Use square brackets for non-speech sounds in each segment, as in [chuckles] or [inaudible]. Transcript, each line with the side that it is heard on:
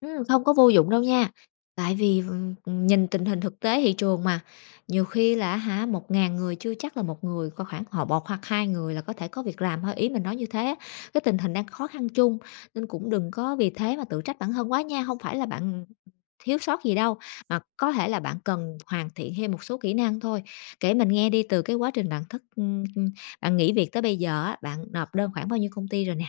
left: Ừm, không có vô dụng đâu nha, tại vì v ừm, ừm, nhìn tình hình thực tế thị trường mà, nhiều khi là, á hả, 1.000 người chưa chắc là một người có khoảng họ một hoặc hai người là có thể có việc làm thôi, ý mình nói như thế á. Cái tình hình đang khó khăn chung, nên cũng đừng có vì thế mà tự trách bản thân quá nha, hông phải là bạn thiếu sót gì đâu, mà có thể là bạn cần hoàn thiện thêm một số kỹ năng thôi. Kể mình nghe đi từ cái quá trình bạn thất ừm, ừm, bạn nghỉ việc tới bây giờ á, bạn nộp đơn khoảng bao nhiêu công ty rồi nè?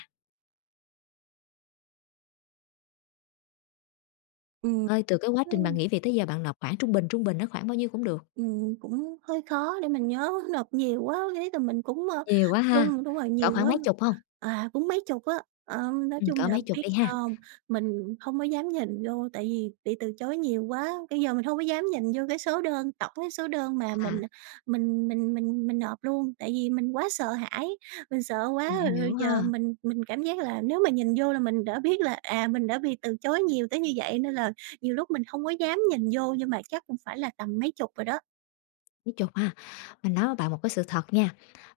right: Ừm,
left: Ơi, từ cái quá trình bạn
right: ừm.
left: nghỉ việc tới giờ bạn nộp khoảng trung bình trung bình nó khoảng bao nhiêu cũng được.
right: Ừm, cũng hơi khó để mình nhớ [chuckles] nộp nhiều quá, riết rồi mình cũng, ờ,
left: Nhiều quá ha,
right: run. Đúng rồi,
left: cỡ
right: nhiều
left: khoảng
right: quá.
left: mấy chục hông?
right: À, cũng mấy chục á. Ờ, nói
left: Ừm,
right: chung
left: cỡ
right: là
left: mấy chục
right: biết
left: đi
right: sao
left: ha.
right: hông? Mình hông có dám nhìn vô tại vì bị từ chối nhiều quá, bây giờ mình hông có dám nhìn vô cái số đơn tổng cái số đơn mà
left: À.
right: mình, à, mình mình mình mình nộp luôn tại vì mình quá sợ hãi. Mình sợ quá
left: Mình
right: rồi rồi
left: hiểu
right: giờ
left: ha.
right: mình mình cảm giác là nếu mà nhìn vô là mình đã biết là, à, mình đã bị từ chối nhiều tới như vậy nên là nhiều lúc mình không có dám nhìn vô nhưng mà chắc cũng phải là tầm mấy chục rồi đó.
left: Mấy chục ha, mình nói với bạn một cái sự thật nha.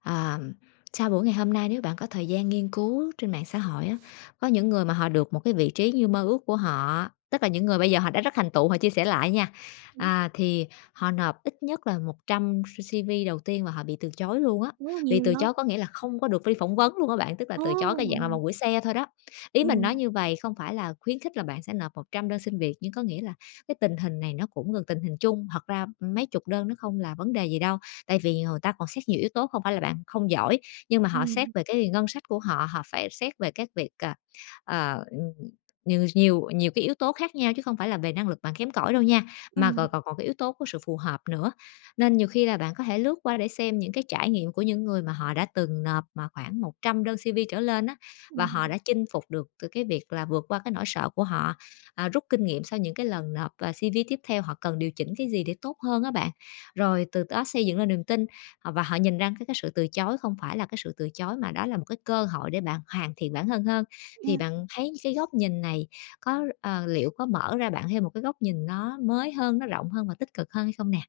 left: Ờm, sau buổi ngày hôm nay nếu bạn có thời gian nghiên cứu trên mạng xã hội á, có những người mà họ được một cái vị trí như mơ ước của họ, tức là những người bây giờ họ đã rất thành tựu, họ chia sẻ lại nha.
right: Ừm.
left: À, thì họ nộp ít nhất là 100 C CV đầu tiên và họ bị từ chối luôn á,
right: Wow,
left: bị
right: nhiều vậy.
left: từ chối có nghĩa là không có được đi phỏng vấn luôn á bạn, tức là
right: Ô!
left: từ chối cái dạng là vòng
right: Ừ.
left: gửi xe thôi đó. Ý mình nói
right: Ừm.
left: như vầy không phải là khuyến khích là bạn sẽ nộp 100 đơn xin việc, nhưng có nghĩa là cái tình hình này nó cũng gần tình hình chung. Thật ra mấy chục đơn nó không là vấn đề gì đâu, tại vì, ờ, ta còn xét nhiều yếu tố không phải là bạn không giỏi, nhưng mà họ xét
right: Ừm.
left: về cái ngân sách của họ, họ phải xét về các việc, à, ờ, ừm, nhiều s nhiều nhiều cái yếu tố khác nhau chứ không phải là về năng lực bạn kém cỏi đâu nha, mà
right: Ừm.
left: còn còn còn cái yếu tố của sự phù hợp nữa. Nên nhiều khi là bạn có thể lướt qua để xem những cái trải nghiệm của những người mà họ đã từng nộp mà khoảng 100 đơn CV trở lên á, và họ
right: Ừm.
left: đã chinh phục được từ cái việc là vượt qua cái nỗi sợ của họ, à, rút kinh nghiệm sau những cái lần nộp, à, CV tiếp theo họ cần điều chỉnh cái gì để tốt hơn á bạn. Rồi từ đó xây dựng lên niềm tin, à, và họ nhìn ra cái cái sự từ chối không phải là cái sự từ chối mà đó là một cái cơ hội để bạn hoàn thiện bản thân hơn. Thì
right: Ừm.
left: bạn thấy cái góc nhìn này có ờ, liệu có mở ra bạn thêm một cái góc nhìn nó mới hơn, nó rộng hơn và tích cực hơn hay không nè?